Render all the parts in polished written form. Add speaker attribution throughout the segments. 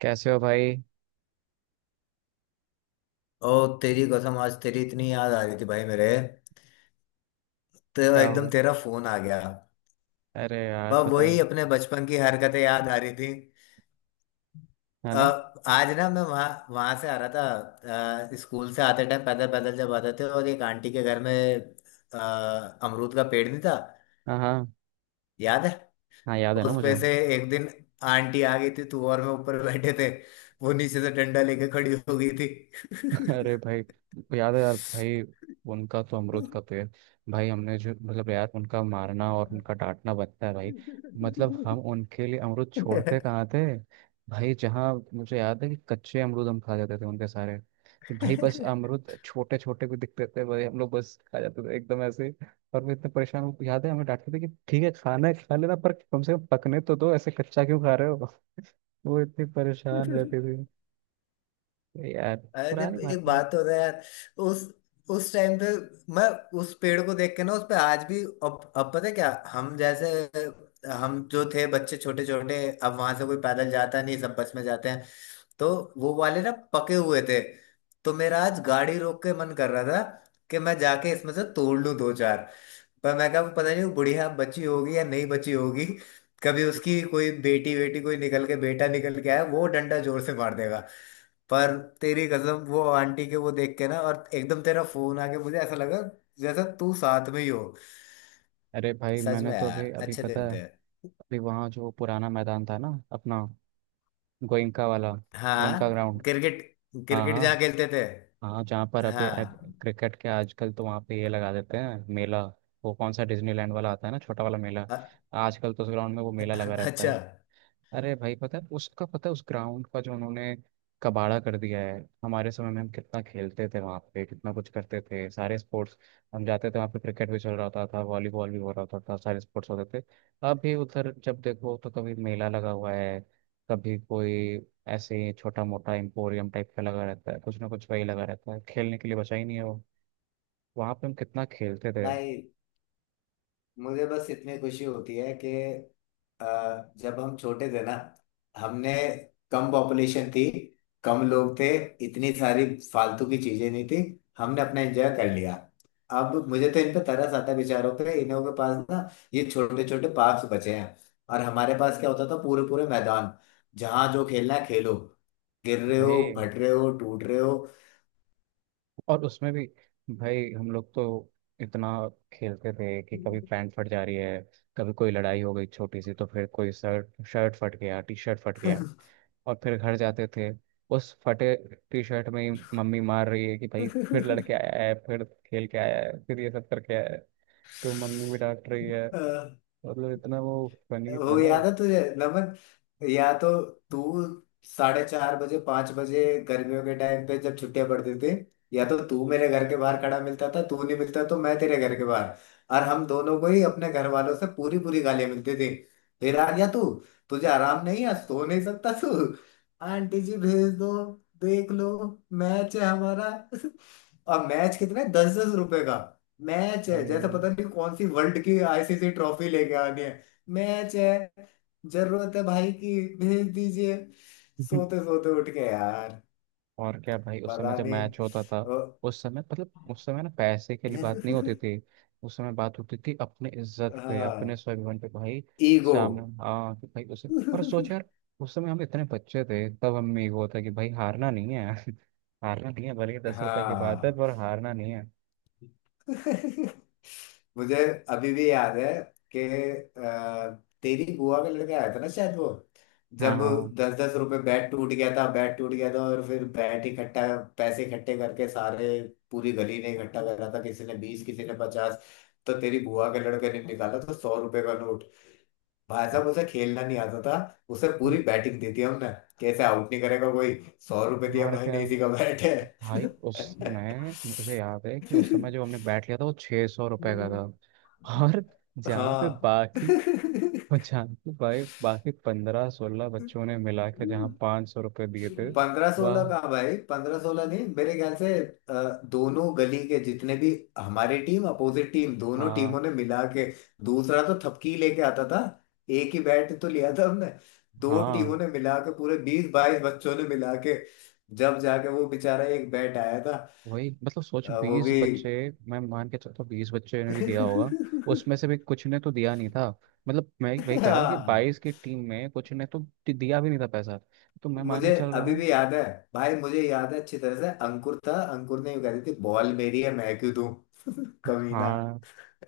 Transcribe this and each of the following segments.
Speaker 1: कैसे हो भाई?
Speaker 2: ओ, तेरी कसम, आज तेरी इतनी याद आ रही थी भाई मेरे तो
Speaker 1: क्या हो
Speaker 2: एकदम
Speaker 1: गया?
Speaker 2: तेरा फोन आ गया।
Speaker 1: अरे यार,
Speaker 2: वह
Speaker 1: पता है।
Speaker 2: वही अपने बचपन की हरकतें याद आ रही थी।
Speaker 1: है
Speaker 2: अ,
Speaker 1: ना।
Speaker 2: आज ना मैं वहाँ वहाँ से आ रहा था। स्कूल से आते टाइम पैदल पैदल जब आते थे, और एक आंटी के घर में अ, अमरूद का पेड़ नहीं था?
Speaker 1: हाँ हाँ।
Speaker 2: याद है?
Speaker 1: हाँ, याद है ना
Speaker 2: उस
Speaker 1: मुझे।
Speaker 2: पे से एक दिन आंटी आ गई थी, तू और मैं ऊपर बैठे थे, वो नीचे से डंडा लेके खड़ी हो गई थी।
Speaker 1: अरे भाई, याद है यार भाई। उनका तो अमरूद का पेड़। भाई हमने जो मतलब यार, उनका मारना और उनका डांटना बनता है भाई। मतलब हम उनके लिए अमरूद छोड़ते कहाँ थे। भाई, जहाँ मुझे याद है कि कच्चे अमरूद हम खा जाते थे उनके सारे। कि भाई बस अमरूद छोटे छोटे भी दिखते थे भाई, हम लोग बस खा जाते थे एकदम ऐसे ही। और वो इतने परेशान, वो याद है हमें डांटते थे कि ठीक है, खाना है खा लेना, पर कम से कम पकने तो दो। ऐसे कच्चा क्यों खा रहे हो। वो इतनी परेशान
Speaker 2: अरे,
Speaker 1: रहती थी। यार, पुरानी बात
Speaker 2: एक
Speaker 1: है।
Speaker 2: बात हो रहा है यार। उस उस टाइम पे मैं उस पेड़ को देख के ना, उस पे आज भी अब पता है क्या, हम जो थे बच्चे छोटे छोटे, अब वहां से कोई पैदल जाता नहीं, सब बस में जाते हैं। तो वो वाले ना पके हुए थे, तो मेरा आज गाड़ी रोक के मन कर रहा था कि मैं जाके इसमें से तोड़ लूं दो चार। पर मैं कहा पता नहीं वो बुढ़िया बची होगी या नहीं बची होगी, कभी उसकी कोई बेटी बेटी कोई निकल के बेटा निकल के आया, वो डंडा जोर से मार देगा। पर तेरी कसम, वो आंटी के वो देख के ना और एकदम तेरा फोन आके मुझे ऐसा लगा जैसा तू साथ में ही हो।
Speaker 1: अरे भाई,
Speaker 2: सच
Speaker 1: मैंने
Speaker 2: में
Speaker 1: तो अभी
Speaker 2: यार,
Speaker 1: अभी
Speaker 2: अच्छे
Speaker 1: पता
Speaker 2: दिन
Speaker 1: है।
Speaker 2: थे।
Speaker 1: अभी वहाँ जो पुराना मैदान था ना, अपना गोइंका वाला, गोइंका
Speaker 2: हाँ,
Speaker 1: ग्राउंड।
Speaker 2: क्रिकेट।
Speaker 1: हाँ
Speaker 2: क्रिकेट जहाँ
Speaker 1: हाँ।
Speaker 2: खेलते थे।
Speaker 1: हाँ, जहाँ पर अभी अब
Speaker 2: हाँ।
Speaker 1: क्रिकेट के आजकल तो वहाँ पे ये लगा देते हैं, मेला। वो कौन सा डिज्नीलैंड वाला आता है ना, छोटा वाला मेला।
Speaker 2: अ-
Speaker 1: आजकल तो उस ग्राउंड में वो मेला लगा रहता
Speaker 2: अच्छा।
Speaker 1: है। अरे भाई, पता है उसका, पता है उस ग्राउंड का जो उन्होंने कबाड़ा कर दिया है। हमारे समय में हम कितना खेलते थे वहाँ पे, कितना कुछ करते थे, सारे स्पोर्ट्स। हम जाते थे वहाँ पे, क्रिकेट भी चल रहा होता था, वॉलीबॉल भी हो रहा होता था, सारे स्पोर्ट्स होते थे। अब भी उधर जब देखो तो कभी मेला लगा हुआ है, कभी कोई ऐसे ही छोटा मोटा एम्पोरियम टाइप का लगा रहता है, कुछ ना कुछ वही लगा रहता है। खेलने के लिए बचा ही नहीं है वो। वहाँ पे हम कितना खेलते थे।
Speaker 2: भाई, मुझे बस इतनी खुशी होती है कि जब हम छोटे थे ना, हमने कम पॉपुलेशन थी, कम लोग थे, इतनी सारी फालतू की चीजें नहीं थी, हमने अपना एंजॉय कर लिया। अब मुझे तो इन पे तरस आता है बेचारों पे, इन्हों के पास ना ये छोटे छोटे पार्क्स बचे हैं, और हमारे पास क्या होता था, पूरे पूरे मैदान, जहाँ जो खेलना है खेलो, गिर रहे हो,
Speaker 1: भाई,
Speaker 2: फट रहे हो, टूट रहे हो।
Speaker 1: और उसमें भी भाई हम लोग तो इतना खेलते थे कि कभी पैंट फट जा रही है, कभी कोई लड़ाई हो गई छोटी सी तो फिर कोई शर्ट शर्ट फट गया, टी शर्ट फट गया। और फिर घर जाते थे उस फटे टी शर्ट में ही। मम्मी मार रही है कि भाई फिर लड़के आया है, फिर खेल के आया है, फिर ये सब करके आया है। तो मम्मी भी डांट रही है।
Speaker 2: अ,
Speaker 1: मतलब इतना वो फनी था
Speaker 2: वो
Speaker 1: ना
Speaker 2: याद
Speaker 1: उस।
Speaker 2: है तुझे नमन, या तो तू 4:30 बजे 5 बजे गर्मियों के टाइम पे जब छुट्टियां पड़ती थी, या तो तू मेरे घर के बाहर खड़ा मिलता था, तू नहीं मिलता तो मैं तेरे घर के बाहर, और हम दोनों को ही अपने घर वालों से पूरी पूरी गालियां मिलती थी। फिर आ गया तू, तुझे आराम नहीं है, सो नहीं सकता तू, आंटी जी भेज दो, देख लो, मैच है हमारा। और मैच कितना, 10-10 रुपए का मैच है, जैसा
Speaker 1: हम्म।
Speaker 2: पता नहीं कौन सी वर्ल्ड की आईसीसी ट्रॉफी लेके आनी है। मैच है, जरूरत है भाई की, भेज दीजिए। सोते सोते उठ के यार।
Speaker 1: और क्या भाई, उस समय
Speaker 2: पता
Speaker 1: जब
Speaker 2: नहीं।
Speaker 1: मैच होता था,
Speaker 2: ओ,
Speaker 1: उस समय मतलब उस समय ना पैसे के लिए बात नहीं होती थी। उस समय बात होती थी अपने इज्जत पे, अपने
Speaker 2: हाँ,
Speaker 1: स्वाभिमान पे भाई।
Speaker 2: ईगो।
Speaker 1: सामने, हाँ कि भाई उसे, और सोच यार, उस समय हम इतने बच्चे थे, तब हमें ये होता कि भाई हारना नहीं है। हारना नहीं है, भले ही 10 रुपए की बात है,
Speaker 2: हाँ।
Speaker 1: पर हारना नहीं है।
Speaker 2: मुझे अभी भी याद है कि तेरी बुआ का लड़का आया था ना शायद, वो
Speaker 1: हाँ
Speaker 2: जब
Speaker 1: हाँ।
Speaker 2: 10-10 रुपए, बैट टूट गया था, और फिर बैट इकट्ठा, पैसे इकट्ठे करके सारे, पूरी गली ने इकट्ठा करा था, किसी ने 20, किसी ने 50, तो तेरी बुआ के लड़के ने निकाला तो 100 रुपए का नोट। भाई साहब, उसे खेलना नहीं आता था, उसे पूरी
Speaker 1: हम्म,
Speaker 2: बैटिंग देती हमने, कैसे आउट नहीं करेगा कोई, 100 रुपए दिया
Speaker 1: और
Speaker 2: भाई, नहीं
Speaker 1: क्या
Speaker 2: इसी का बैट
Speaker 1: भाई। उस समय मुझे याद है कि
Speaker 2: है।
Speaker 1: उस समय जो हमने बैट लिया था वो 600 रुपए का था। और जहाँ पे
Speaker 2: हाँ।
Speaker 1: बाकी, और जानकी भाई बाकी 15-16 बच्चों ने मिला के जहाँ 500 रुपये दिए थे।
Speaker 2: 15-16
Speaker 1: वह।
Speaker 2: का भाई, 15-16 नहीं मेरे ख्याल से। दोनों गली के जितने भी, हमारी टीम, अपोजिट टीम, दोनों
Speaker 1: हाँ
Speaker 2: टीमों ने मिला के, दूसरा तो थपकी लेके आता था, एक ही बैट तो लिया था हमने, दो
Speaker 1: हाँ।
Speaker 2: टीमों ने मिला के पूरे 20-22 बच्चों ने मिला के जब जाके वो बेचारा एक बैट आया था।
Speaker 1: वही मतलब सोच,
Speaker 2: वो
Speaker 1: बीस
Speaker 2: भी।
Speaker 1: बच्चे मैं मान के चलता हूँ 20 बच्चे ने भी दिया होगा, उसमें से भी कुछ ने तो दिया नहीं था। मतलब मैं वही कह रहा हूँ कि
Speaker 2: हाँ।
Speaker 1: 22 की टीम में कुछ ने तो दिया भी नहीं था पैसा। तो मैं मान के
Speaker 2: मुझे
Speaker 1: चल रहा
Speaker 2: अभी
Speaker 1: हूँ।
Speaker 2: भी याद है, भाई मुझे याद है अच्छी तरह से, अंकुर था, अंकुर ने यूं कह दी थी बॉल मेरी है मैं क्यों दूं। कमीना।
Speaker 1: हाँ।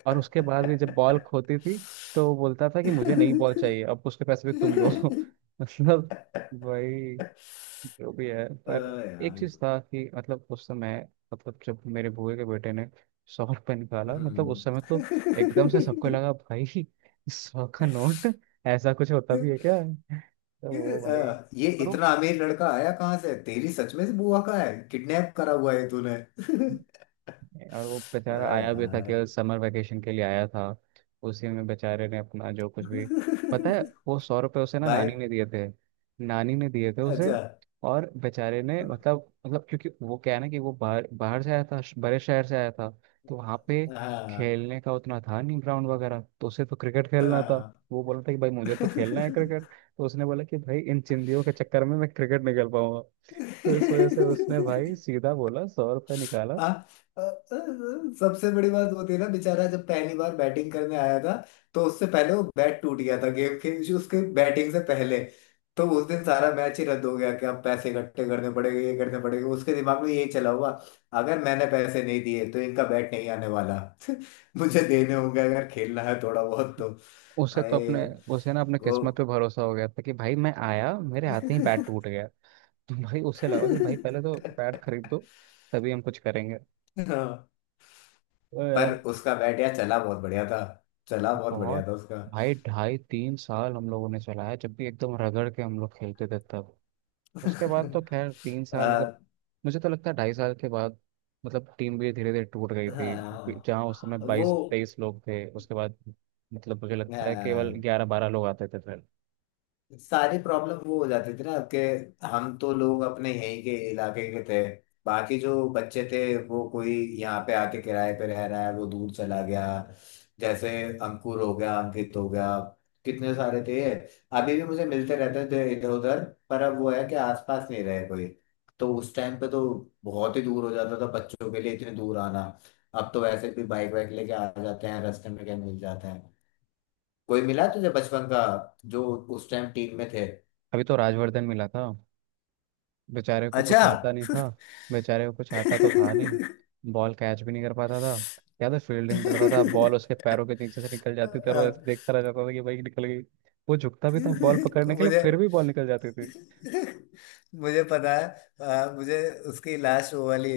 Speaker 1: और उसके बाद भी जब बॉल खोती थी तो वो बोलता था कि मुझे नई बॉल चाहिए, अब उसके पैसे भी तुम दो। मतलब वही, जो भी है, पर एक
Speaker 2: यार।
Speaker 1: चीज था कि मतलब उस समय, मतलब जब मेरे बुए के बेटे ने 100 रुपये निकाला, मतलब उस
Speaker 2: हम्म।
Speaker 1: समय तो एकदम से सबको लगा भाई सौ का नोट ऐसा कुछ होता भी है क्या। तो
Speaker 2: ये
Speaker 1: वो भाई,
Speaker 2: अ, ये
Speaker 1: पर वो,
Speaker 2: इतना अमीर लड़का आया कहाँ से, तेरी सच में से बुआ का है? किडनैप करा हुआ है तूने?
Speaker 1: और वो बेचारा आया भी था
Speaker 2: यार।
Speaker 1: केवल समर वेकेशन के लिए आया था। उसी में बेचारे ने अपना जो कुछ भी, पता है, वो 100 रुपए उसे ना
Speaker 2: भाई।
Speaker 1: नानी ने दिए थे। नानी ने दिए थे उसे।
Speaker 2: अच्छा।
Speaker 1: और बेचारे ने मतलब, मतलब क्योंकि वो क्या है ना कि वो बाहर, बाहर से आया था, बड़े शहर से आया था। तो वहाँ पे
Speaker 2: हाँ,
Speaker 1: खेलने का उतना था नहीं, ग्राउंड वगैरह, तो उसे तो क्रिकेट खेलना था।
Speaker 2: हाँ।
Speaker 1: वो बोला था कि भाई मुझे तो खेलना है क्रिकेट। तो उसने बोला कि भाई इन चिंदियों के चक्कर में मैं क्रिकेट नहीं खेल पाऊंगा। तो इस वजह से उसने भाई सीधा बोला, 100 रुपये निकाला।
Speaker 2: हाँ। अ, अ, सबसे बड़ी बात वो थी ना, बेचारा जब पहली बार बैटिंग करने आया था, तो उससे पहले वो बैट टूट गया था, गेम के, उसके बैटिंग से पहले, तो उस दिन सारा मैच ही रद्द हो गया कि अब पैसे इकट्ठे करने पड़ेंगे, ये करने पड़ेंगे, उसके दिमाग में ये चला हुआ, अगर मैंने पैसे नहीं दिए तो इनका बैट नहीं आने वाला। मुझे देने होंगे अगर खेलना है थोड़ा बहुत तो।
Speaker 1: उसे तो
Speaker 2: अरे।
Speaker 1: अपने, उसे ना अपने
Speaker 2: वो।
Speaker 1: किस्मत पे भरोसा हो गया था कि भाई मैं आया, मेरे हाथ में ही बैट टूट गया। तो भाई उसे लगा कि भाई पहले तो बैट खरीद दो, तभी हम कुछ करेंगे।
Speaker 2: हाँ,
Speaker 1: तो
Speaker 2: पर
Speaker 1: यार
Speaker 2: उसका बैट यार चला बहुत बढ़िया था, चला बहुत बढ़िया
Speaker 1: बहुत,
Speaker 2: था उसका।
Speaker 1: भाई 2.5-3 साल हम लोगों ने चलाया, जब भी एकदम रगड़ के हम लोग खेलते थे तब। उसके बाद तो खैर 3 साल मतलब,
Speaker 2: आ,
Speaker 1: मुझे तो लगता है 2.5 साल के बाद मतलब टीम भी धीरे धीरे टूट गई थी।
Speaker 2: हाँ।
Speaker 1: जहाँ उस समय
Speaker 2: वो।
Speaker 1: 22-23 लोग थे, उसके बाद मतलब मुझे लगता है केवल
Speaker 2: हाँ।
Speaker 1: 11-12 लोग आते थे फिर।
Speaker 2: सारी प्रॉब्लम वो हो जाती थी ना, कि हम तो लोग अपने यहीं के इलाके के थे, बाकी जो बच्चे थे वो कोई यहाँ पे आके किराए पे रह रहा है, वो दूर चला गया, जैसे अंकुर हो गया, अंकित हो गया, कितने सारे थे, अभी भी मुझे मिलते रहते थे इधर उधर। पर अब वो है कि आसपास नहीं रहे कोई। तो उस टाइम पे तो बहुत ही दूर हो जाता था बच्चों के लिए इतने दूर आना, अब तो वैसे भी बाइक वाइक लेके आ जाते हैं, रास्ते में क्या मिल जाते हैं। कोई मिला तुझे बचपन का जो उस टाइम टीम में थे?
Speaker 1: अभी तो राजवर्धन मिला था, बेचारे को
Speaker 2: अच्छा।
Speaker 1: कुछ आता नहीं था। बेचारे को कुछ आता तो था नहीं, बॉल कैच भी नहीं कर पाता था। या तो फील्डिंग करता था, बॉल उसके पैरों के नीचे से निकल जाती थी और वो ऐसे देखता रह जाता था कि भाई निकल गई। वो झुकता भी था बॉल पकड़ने के लिए,
Speaker 2: मुझे
Speaker 1: फिर भी बॉल निकल जाती थी।
Speaker 2: मुझे पता है, मुझे उसकी लास्ट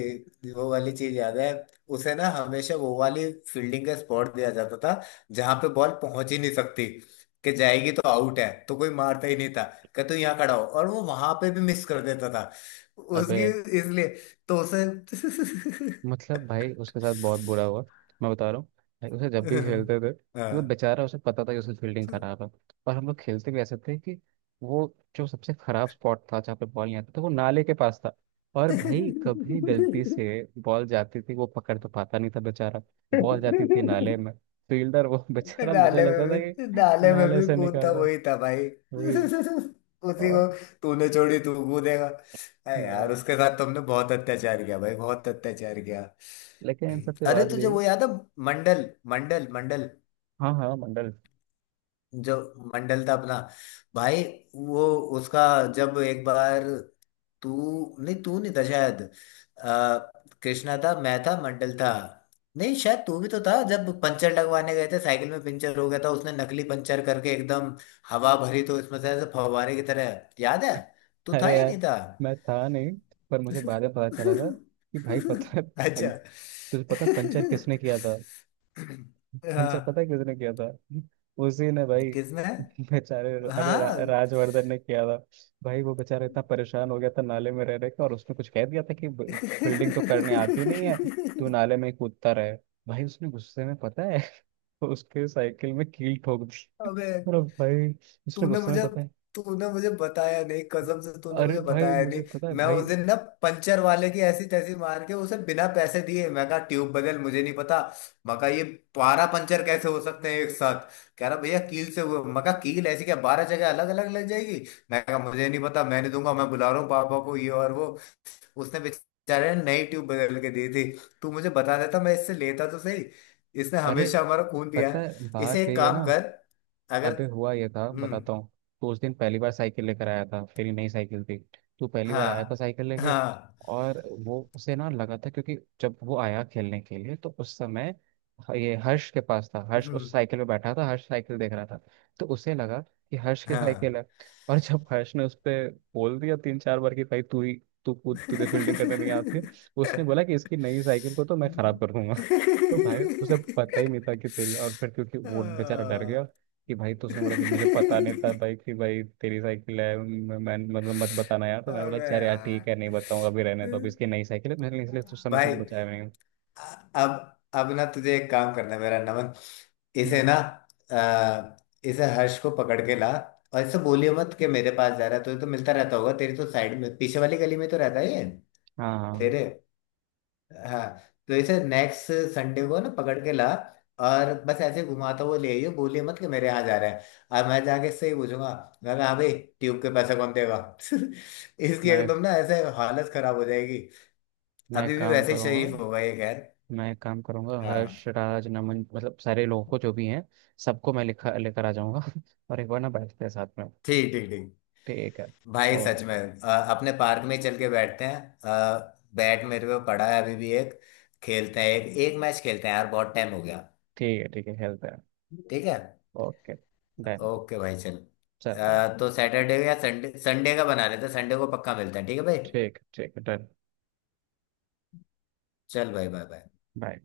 Speaker 2: वो वाली चीज याद है, उसे ना हमेशा वो वाली फील्डिंग का स्पॉट दिया जाता था जहां पे बॉल पहुंच ही नहीं सकती, कि जाएगी तो आउट है, तो कोई मारता ही नहीं था, कि तू यहाँ खड़ा हो, और वो वहां पे भी मिस कर देता था।
Speaker 1: अबे,
Speaker 2: उसकी, इसलिए तो उसे।
Speaker 1: मतलब भाई उसके साथ बहुत बुरा हुआ, मैं बता रहा हूँ। भाई उसे, जब भी खेलते थे मतलब, बेचारा, उसे पता था कि उसकी फील्डिंग
Speaker 2: हाँ।
Speaker 1: खराब है। और हम लोग खेलते भी ऐसे थे कि वो जो सबसे खराब स्पॉट था जहाँ पे बॉल नहीं आता था, वो नाले के पास था। और भाई कभी गलती से बॉल जाती थी, वो पकड़ तो पाता नहीं था बेचारा।
Speaker 2: नाले
Speaker 1: बॉल जाती थी नाले में, फील्डर वो
Speaker 2: में
Speaker 1: बेचारा, मुझे लगता था
Speaker 2: भी,
Speaker 1: कि
Speaker 2: नाले में
Speaker 1: नाले
Speaker 2: भी
Speaker 1: से निकाल
Speaker 2: कूदता
Speaker 1: रहा है।
Speaker 2: वही था भाई,
Speaker 1: वही।
Speaker 2: उसी
Speaker 1: और
Speaker 2: को। तूने छोड़ी तू कूदेगा, अरे यार
Speaker 1: हाँ,
Speaker 2: उसके साथ तुमने बहुत अत्याचार किया भाई, बहुत अत्याचार किया।
Speaker 1: लेकिन इन सब के
Speaker 2: अरे,
Speaker 1: बाद भी।
Speaker 2: तुझे वो याद है, मंडल, मंडल मंडल,
Speaker 1: हाँ हाँ, मंडल।
Speaker 2: जो मंडल था अपना, भाई वो, उसका जब एक बार, तू नहीं था शायद, आ, कृष्णा था, मैं था, मंडल था, नहीं शायद तू भी तो था, जब पंचर लगवाने गए थे, साइकिल में पंचर हो गया था, उसने नकली पंचर करके एकदम हवा भरी तो इसमें से ऐसे फव्वारे की तरह, याद है? तू था
Speaker 1: अरे
Speaker 2: या
Speaker 1: यार,
Speaker 2: नहीं था?
Speaker 1: मैं था नहीं, पर मुझे बाद में पता चला था कि भाई पता है
Speaker 2: अच्छा।
Speaker 1: तुझे पता है पंचर किसने किया था। पंचर पता
Speaker 2: हाँ।
Speaker 1: है किसने किया था? उसी ने भाई,
Speaker 2: किसने?
Speaker 1: बेचारे, अरे
Speaker 2: हाँ।
Speaker 1: राजवर्धन ने किया था। भाई वो बेचारा इतना परेशान हो गया था नाले में रह रहे के, और उसने कुछ कह दिया था कि
Speaker 2: अबे,
Speaker 1: बिल्डिंग तो करने आती नहीं है, तू नाले में ही कूदता रहे। भाई उसने गुस्से में, पता है, उसके साइकिल में कील ठोक दी। और भाई उसने
Speaker 2: तूने
Speaker 1: गुस्से में
Speaker 2: मुझे
Speaker 1: पता है।
Speaker 2: तूने मुझे बताया नहीं, कसम से तूने
Speaker 1: अरे
Speaker 2: मुझे
Speaker 1: भाई,
Speaker 2: बताया नहीं।
Speaker 1: मुझे पता है
Speaker 2: मैं
Speaker 1: भाई।
Speaker 2: उस दिन ना पंचर वाले की ऐसी तैसी मार के उसे बिना पैसे दिए, मैं कहा ट्यूब बदल, मुझे नहीं पता, मैं कहा ये 12 पंचर कैसे हो सकते हैं एक साथ, कह रहा भैया कील से हुए, मैं कहा कील ऐसी क्या 12 जगह अलग अलग लग जाएगी, मैं कहा मुझे नहीं पता, मैं नहीं दूंगा, मैं बुला रहा हूँ पापा को, ये और वो, उसने बेचारे ने नई ट्यूब बदल के दी थी। तू मुझे बता देता, मैं इससे लेता तो सही। इसने
Speaker 1: अरे,
Speaker 2: हमेशा हमारा खून पिया
Speaker 1: पता
Speaker 2: है।
Speaker 1: है
Speaker 2: इसे
Speaker 1: बात
Speaker 2: एक
Speaker 1: यही है
Speaker 2: काम
Speaker 1: ना।
Speaker 2: कर। अगर।
Speaker 1: अबे हुआ ये था,
Speaker 2: हम्म।
Speaker 1: बताता हूँ। तो उस दिन पहली बार साइकिल लेकर आया था, तेरी नई साइकिल थी, तू पहली बार आया था
Speaker 2: हाँ।
Speaker 1: साइकिल लेके।
Speaker 2: हाँ।
Speaker 1: और वो उसे ना लगा था, क्योंकि जब वो आया खेलने के लिए, तो उस समय ये हर्ष के पास था, हर्ष उस
Speaker 2: हम्म।
Speaker 1: साइकिल पे बैठा था, हर्ष साइकिल देख रहा था। तो उसे लगा कि हर्ष की
Speaker 2: हाँ।
Speaker 1: साइकिल है। और जब हर्ष ने उस पर बोल दिया 3-4 बार कि भाई तू ही, तू खुद, तुझे फील्डिंग करने नहीं आती है, उसने बोला कि इसकी नई साइकिल को तो मैं खराब कर दूंगा। तो भाई उसे पता ही नहीं था कि तेरी, और फिर क्योंकि वो बेचारा डर गया कि भाई, तो उसने बोला कि मुझे पता नहीं था भाई कि भाई तेरी साइकिल है, मतलब मत बताना यार। तो मैंने बोला,
Speaker 2: अबे
Speaker 1: चल यार ठीक
Speaker 2: यार,
Speaker 1: है, नहीं बताऊंगा, अभी रहने दो, अभी इसकी नई साइकिल है, मैंने इसलिए उस समय
Speaker 2: भाई।
Speaker 1: तुमको बचाया नहीं।
Speaker 2: अब ना तुझे एक काम करना है मेरा नमन, इसे
Speaker 1: हम्म।
Speaker 2: ना अ, इसे हर्ष को पकड़ के ला, और इसे बोलियो मत कि मेरे पास जा रहा है, तुझे तो मिलता रहता होगा, तेरी तो साइड में पीछे वाली गली में तो रहता ही है
Speaker 1: हाँ हाँ।
Speaker 2: तेरे। हाँ। तो इसे नेक्स्ट संडे को ना पकड़ के ला, और बस ऐसे घुमाता हुआ ले आइयो, बोलिए मत कि मेरे यहाँ जा रहा है, और मैं जाके इससे ही पूछूंगा, मैं कहा, हाँ भाई, ट्यूब के पैसे कौन देगा? इसकी
Speaker 1: मैं
Speaker 2: एकदम ना ऐसे हालत खराब हो जाएगी।
Speaker 1: मैं एक
Speaker 2: अभी भी
Speaker 1: काम
Speaker 2: वैसे ही
Speaker 1: करूंगा।
Speaker 2: शरीफ होगा ये, खैर।
Speaker 1: मैं एक काम करूंगा,
Speaker 2: हाँ।
Speaker 1: हर्ष, राज, नमन, मतलब सारे लोगों को जो भी हैं, सबको मैं लिखा लेकर आ जाऊंगा और एक बार ना बैठते हैं साथ में।
Speaker 2: ठीक, ठीक, ठीक।
Speaker 1: ठीक है।
Speaker 2: भाई
Speaker 1: और,
Speaker 2: सच में, अ, अपने पार्क में ही चल के बैठते हैं, बैट मेरे पे पड़ा है अभी भी एक, खेलते हैं, एक एक मैच खेलते हैं यार, बहुत टाइम हो गया।
Speaker 1: ठीक है ठीक है, हेल्प है।
Speaker 2: ठीक है।
Speaker 1: Okay, done.
Speaker 2: ओके भाई चल।
Speaker 1: चल बाय।
Speaker 2: तो सैटरडे या संडे, संडे का बना लेते हैं, संडे को पक्का मिलते हैं, ठीक है भाई।
Speaker 1: ठीक, ठीक है डन।
Speaker 2: चल भाई, बाय बाय।
Speaker 1: बाय।